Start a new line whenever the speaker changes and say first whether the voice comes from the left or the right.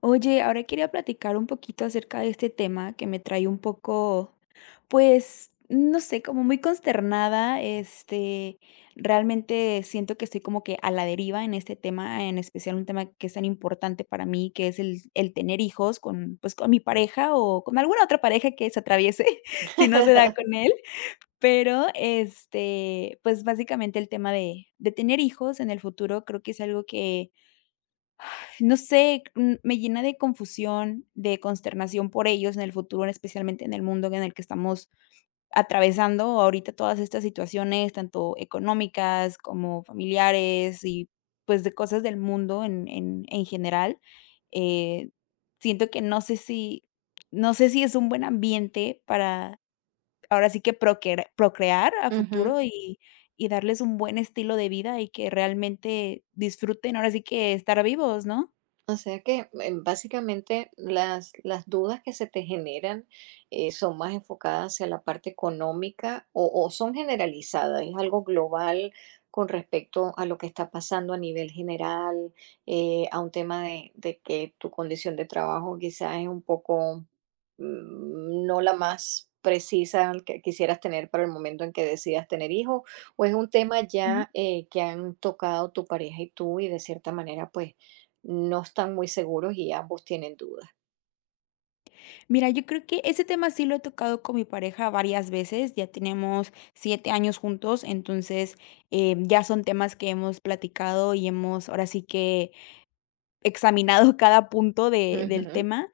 left: Oye, ahora quería platicar un poquito acerca de este tema que me trae un poco, pues, no sé, como muy consternada. Realmente siento que estoy como que a la deriva en este tema, en especial un tema que es tan importante para mí, que es el tener hijos con, pues, con mi pareja o con alguna otra pareja que se atraviese si no se da con él. Pero, pues básicamente el tema de tener hijos en el futuro creo que es algo que no sé, me llena de confusión, de consternación por ellos en el futuro, especialmente en el mundo en el que estamos atravesando ahorita todas estas situaciones, tanto económicas como familiares y pues de cosas del mundo en general. Eh, siento que no sé si es un buen ambiente para ahora sí que procrear a
right: Ujú.
left: futuro y darles un buen estilo de vida y que realmente disfruten ahora sí que estar vivos, ¿no?
right: O sea que, básicamente, las dudas que se te generan, son más enfocadas hacia la parte económica o son generalizadas, es algo global con respecto a lo que está pasando a nivel general, a un tema de que tu condición de trabajo quizás es un poco, no la más precisa que quisieras tener para el momento en que decidas tener hijos, o es un tema ya, que han tocado tu pareja y tú, y de cierta manera, pues, no están muy seguros y ambos tienen dudas.
left: Mira, yo creo que ese tema sí lo he tocado con mi pareja varias veces, ya tenemos 7 años juntos, entonces, ya son temas que hemos platicado y hemos ahora sí que, examinado cada punto de del
right: Ujú,
left: tema.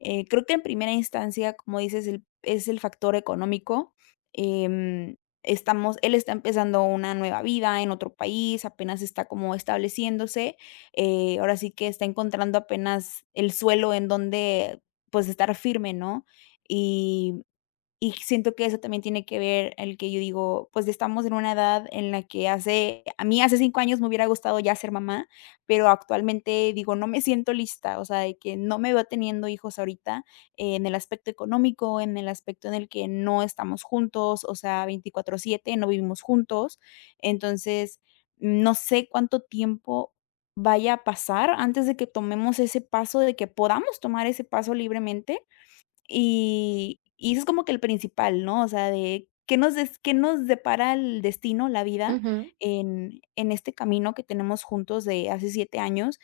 left: Creo que en primera instancia, como dices, el es el factor económico. Em, estamos él está empezando una nueva vida en otro país, apenas está como estableciéndose, ahora sí que está encontrando apenas el suelo en donde, pues, estar firme, ¿no? Y y siento que eso también tiene que ver el que yo digo, pues, estamos en una edad en la que hace a mí hace 5 años me hubiera gustado ya ser mamá, pero actualmente digo, no me siento lista, o sea, de que no me veo teniendo hijos ahorita, en el aspecto económico, en el aspecto en el que no estamos juntos, o sea, 24/7 no vivimos juntos. Entonces, no sé cuánto tiempo vaya a pasar antes de que tomemos ese paso, de que podamos tomar ese paso libremente, y eso es como que el principal, ¿no? O sea, de qué nos des qué nos depara el destino, la vida,
right: ujú.
left: en este camino que tenemos juntos de hace 7 años,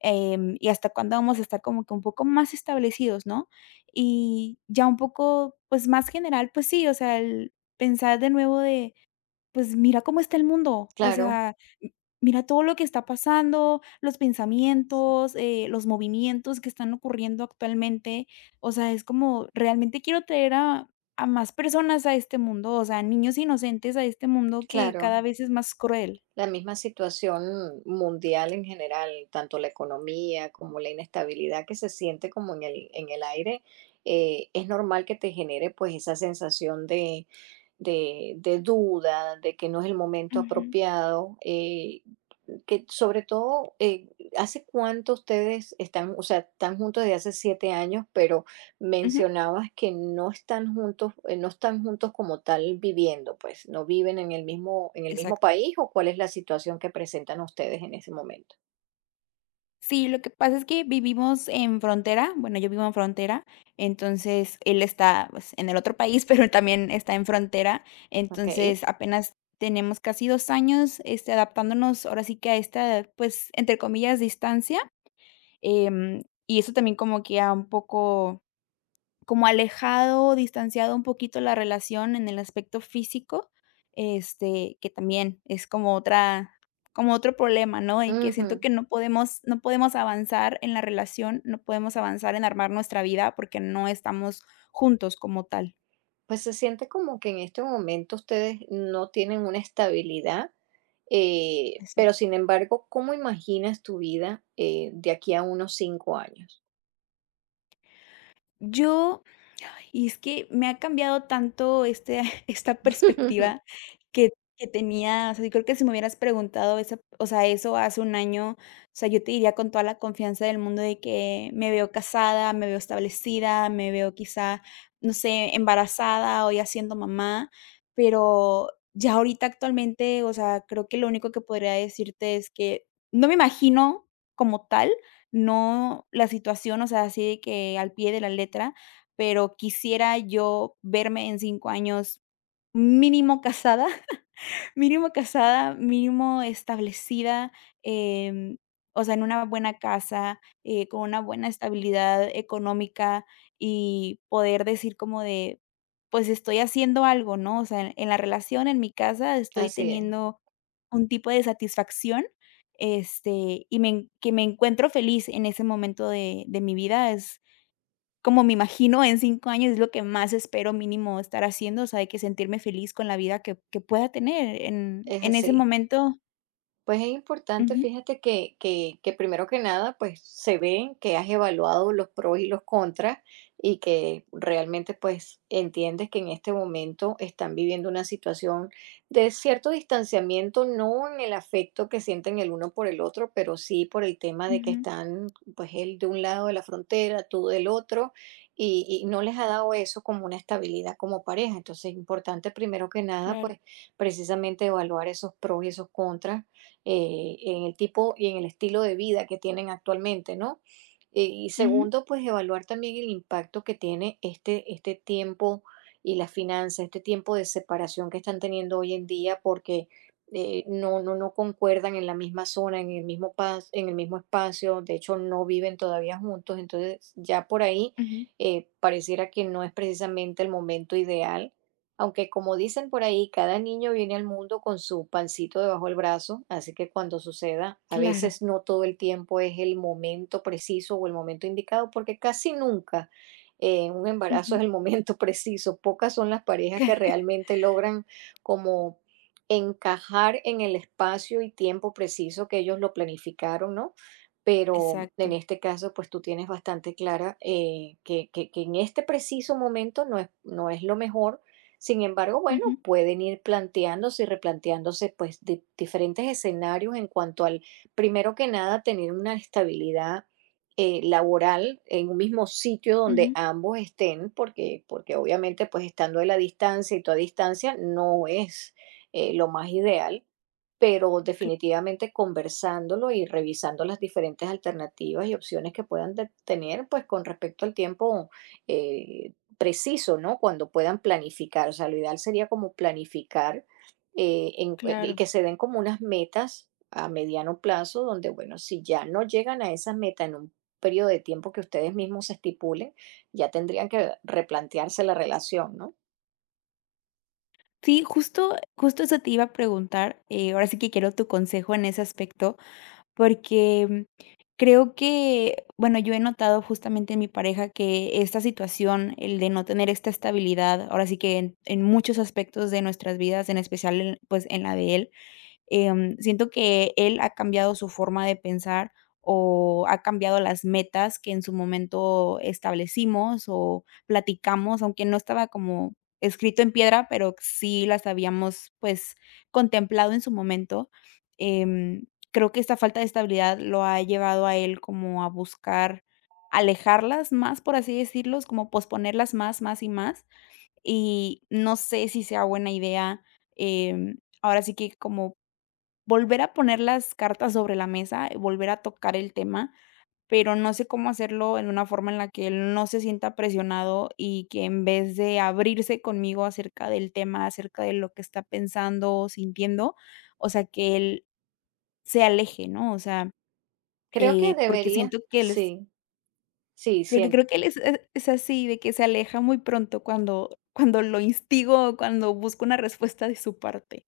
left: y hasta cuándo vamos a estar como que un poco más establecidos, ¿no? Y ya un poco, pues, más general, pues sí, o sea, el pensar de nuevo de pues mira cómo está el mundo, o
right: Claro,
left: sea, m mira todo lo que está pasando, los pensamientos, los movimientos que están ocurriendo actualmente, o sea, es como realmente quiero traer a más personas a este mundo, o sea, niños inocentes a este mundo que cada
right: claro.
left: vez es más cruel.
right: La misma situación mundial en general, tanto la economía como la inestabilidad que se siente como en el aire, es normal que te genere pues esa sensación de, de duda, de que no es el momento
left: Ujú,
right: apropiado, que sobre todo, ¿hace cuánto ustedes están, o sea, están juntos desde hace 7 años? Pero
left: ujú,
right: mencionabas que no están juntos, no están juntos como tal viviendo, pues, no viven en el mismo
left: exacto.
right: país, o cuál es la situación que presentan ustedes en ese momento.
left: Sí, lo que pasa es que vivimos en frontera, bueno, yo vivo en frontera, entonces él está, pues, en el otro país, pero él también está en frontera,
right: Ok.
left: entonces apenas tenemos casi 2 años, este, adaptándonos ahora sí que a esta, pues, entre comillas, distancia, y eso también como que a un poco como alejado, distanciado un poquito la relación en el aspecto físico, este, que también es como otro problema, ¿no? Y que siento
right: Ujú.
left: que no podemos avanzar en la relación, no podemos avanzar en armar nuestra vida porque no estamos juntos como tal.
right: Pues se siente como que en este momento ustedes no tienen una estabilidad, pero
left: Exacto.
right: sin embargo, ¿cómo imaginas tu vida de aquí a unos 5 años?
left: Yo Y es que me ha cambiado tanto este esta perspectiva que que tenía, o sea, yo creo que si me hubieras preguntado esa o sea, eso hace un año, o sea, yo te diría con toda la confianza del mundo de que me veo casada, me veo establecida, me veo quizá, no sé, embarazada o ya siendo mamá, pero ya ahorita actualmente, o sea, creo que lo único que podría decirte es que no me imagino como tal, no la situación, o sea, así de que al pie de la letra, pero quisiera yo verme en 5 años mínimo casada, mínimo casada, mínimo establecida, em, o sea, en una buena casa, con una buena estabilidad económica y poder decir como de, pues estoy haciendo algo, ¿no? O sea, en la relación, en mi casa, estoy
right: Así
left: teniendo un tipo de satisfacción, este, y me en que me encuentro feliz en ese momento de mi vida es como me imagino en 5 años, es lo que más espero mínimo estar haciendo, o sea, de que sentirme feliz con la vida que pueda tener
right: es
left: en ese
right: así.
left: momento.
right: Pues es importante,
left: Ujú,
right: fíjate que, que primero que nada, pues se ve que has evaluado los pros y los contras y que realmente pues entiendes que en este momento están viviendo una situación de cierto distanciamiento, no en el afecto que sienten el uno por el otro, pero sí por el tema de que
left: ujú,
right: están pues él de un lado de la frontera, tú del otro, y no les ha dado eso como una estabilidad como pareja. Entonces es importante primero que nada
left: claro,
right: pues precisamente evaluar esos pros y esos contras en el tipo y en el estilo de vida que tienen actualmente, ¿no? Y
left: ujú,
right: segundo, pues evaluar también el impacto que tiene este, este tiempo y las finanzas, este tiempo de separación que están teniendo hoy en día porque no, no, no concuerdan en la misma zona, en el mismo en el mismo espacio. De hecho no viven todavía juntos, entonces ya por ahí
left: ujú,
right: pareciera que no es precisamente el momento ideal, aunque como dicen por ahí, cada niño viene al mundo con su pancito debajo del brazo, así que cuando suceda, a
left: claro,
right: veces no todo el tiempo es el momento preciso o el momento indicado, porque casi nunca un embarazo
left: ujú,
right: es el momento preciso. Pocas son las parejas que realmente logran como encajar en el espacio y tiempo preciso que ellos lo planificaron, ¿no? Pero en
left: exacto,
right: este caso, pues tú tienes bastante clara que, que en este preciso momento no es lo mejor. Sin embargo,
left: ujú,
right: bueno, pueden ir planteándose y replanteándose pues diferentes escenarios en cuanto al, primero que nada, tener una estabilidad laboral en un mismo sitio donde
left: ujú,
right: ambos estén, porque obviamente pues estando a la distancia y toda distancia no es lo más ideal. Pero
left: cl
right: definitivamente conversándolo y revisando las diferentes alternativas y opciones que puedan tener, pues con respecto al tiempo eh, preciso, ¿no? Cuando puedan planificar, o sea, lo ideal sería como planificar y
left: claro.
right: que se den como unas metas a mediano plazo, donde, bueno, si ya no llegan a esas metas en un periodo de tiempo que ustedes mismos se estipulen, ya tendrían que replantearse la relación, ¿no?
left: Sí, justo eso te iba a preguntar, ahora sí que quiero tu consejo en ese aspecto. Porque creo que, bueno, yo he notado justamente en mi pareja que esta situación, el de no tener esta estabilidad, ahora sí que en muchos aspectos de nuestras vidas, en especial en, pues en la de él. Siento que él ha cambiado su forma de pensar o ha cambiado las metas que en su momento establecimos o platicamos, aunque no estaba como escrito en piedra, pero sí las habíamos, pues, contemplado en su momento. Em, Creo que esta falta de estabilidad lo ha llevado a él como a buscar alejarlas más, por así decirlos, como posponerlas más, más y más. Y no sé si sea buena idea, em, ahora sí que como volver a poner las cartas sobre la mesa, volver a tocar el tema, pero no sé cómo hacerlo en una forma en la que él no se sienta presionado y que en vez de abrirse conmigo acerca del tema, acerca de lo que está pensando o sintiendo, o sea, que él se aleje, ¿no? O sea,
right: Creo que
left: eh, porque
right: debería,
left: siento que él es
right: sí, sí,
left: porque
right: sí.
left: creo que él es así, de que se aleja muy pronto cuando lo instigo o cuando busco una respuesta de su parte.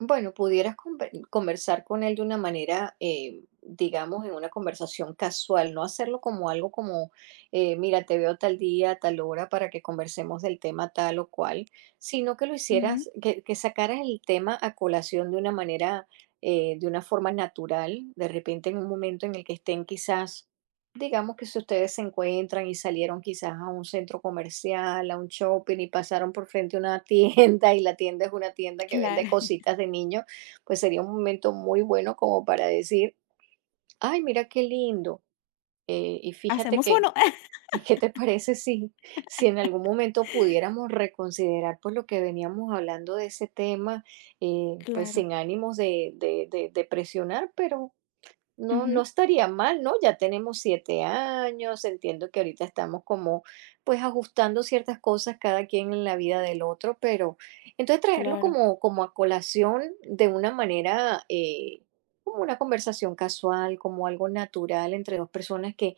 right: Bueno, pudieras conversar con él de una manera, digamos, en una conversación casual, no hacerlo como algo como, mira, te veo tal día, tal hora para que conversemos del tema tal o cual, sino que lo
left: Ujú,
right: hicieras, que, sacaras el tema a colación de una manera, de una forma natural, de repente en un momento en el que estén quizás. Digamos que si ustedes se encuentran y salieron quizás a un centro comercial, a un shopping y pasaron por frente a una tienda y la tienda es una tienda que vende
left: claro.
right: cositas de niños, pues sería un momento muy bueno como para decir, ay, mira qué lindo. Y fíjate
left: Hacemos
right: que,
left: uno.
right: ¿y qué te parece si, si en algún momento pudiéramos reconsiderar pues lo que veníamos hablando de ese tema, pues
left: Claro.
right: sin ánimos de, de presionar, pero no, no
left: Ujú,
right: estaría mal, ¿no? Ya tenemos 7 años. Entiendo que ahorita estamos como pues ajustando ciertas cosas cada quien en la vida del otro, pero entonces traerlo
left: claro.
right: como, a colación de una manera, como una conversación casual, como algo natural entre dos personas que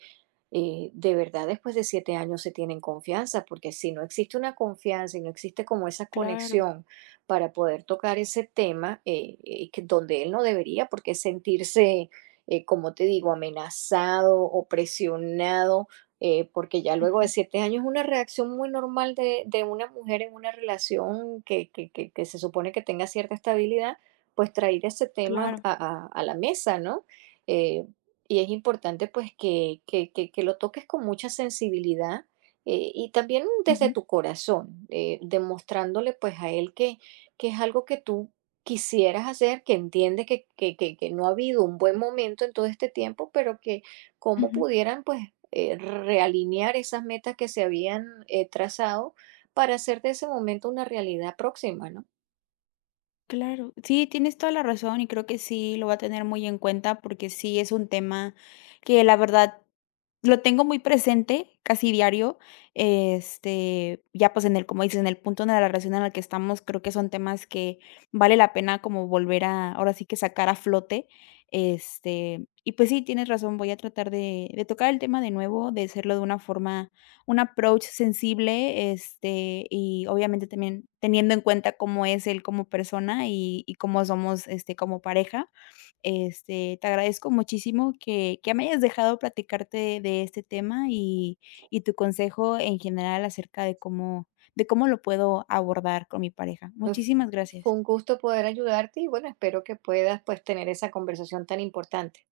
right: de verdad después de 7 años se tienen confianza, porque si no existe una confianza y no existe como esa
left: Claro.
right: conexión para poder tocar ese tema, donde él no debería, porque sentirse, como te digo, amenazado o presionado, porque ya luego de
left: Ujú,
right: 7 años es una reacción muy normal de, una mujer en una relación que, que se supone que tenga cierta estabilidad, pues traer ese tema
left: claro.
right: a, a la mesa, ¿no? Eh, y es importante, pues, que lo toques con mucha sensibilidad, y también desde
left: Ujú,
right: tu corazón, demostrándole, pues, a él que es algo que tú quisieras hacer, que entiende que no ha habido un buen momento en todo este tiempo, pero que cómo
left: ujú.
right: pudieran, pues, realinear esas metas que se habían, trazado para hacer de ese momento una realidad próxima, ¿no?
left: Claro, sí, tienes toda la razón y creo que sí lo voy a tener muy en cuenta porque sí es un tema que la verdad lo tengo muy presente casi diario. Ya pues en el, como dices, en el punto de la relación en la que estamos, creo que son temas que vale la pena como volver a, ahora sí que sacar a flote. Y pues sí, tienes razón, voy a tratar de tocar el tema de nuevo, de hacerlo de una forma un approach sensible, este, y obviamente también teniendo en cuenta cómo es él como persona y cómo somos, este, como pareja. Te agradezco muchísimo que me hayas dejado platicarte de este tema y tu consejo en general acerca de cómo lo puedo abordar con mi pareja.
right: F
left: Muchísimas
right: Fue
left: gracias.
right: un gusto poder ayudarte y, bueno, espero que puedas, pues, tener esa conversación tan importante.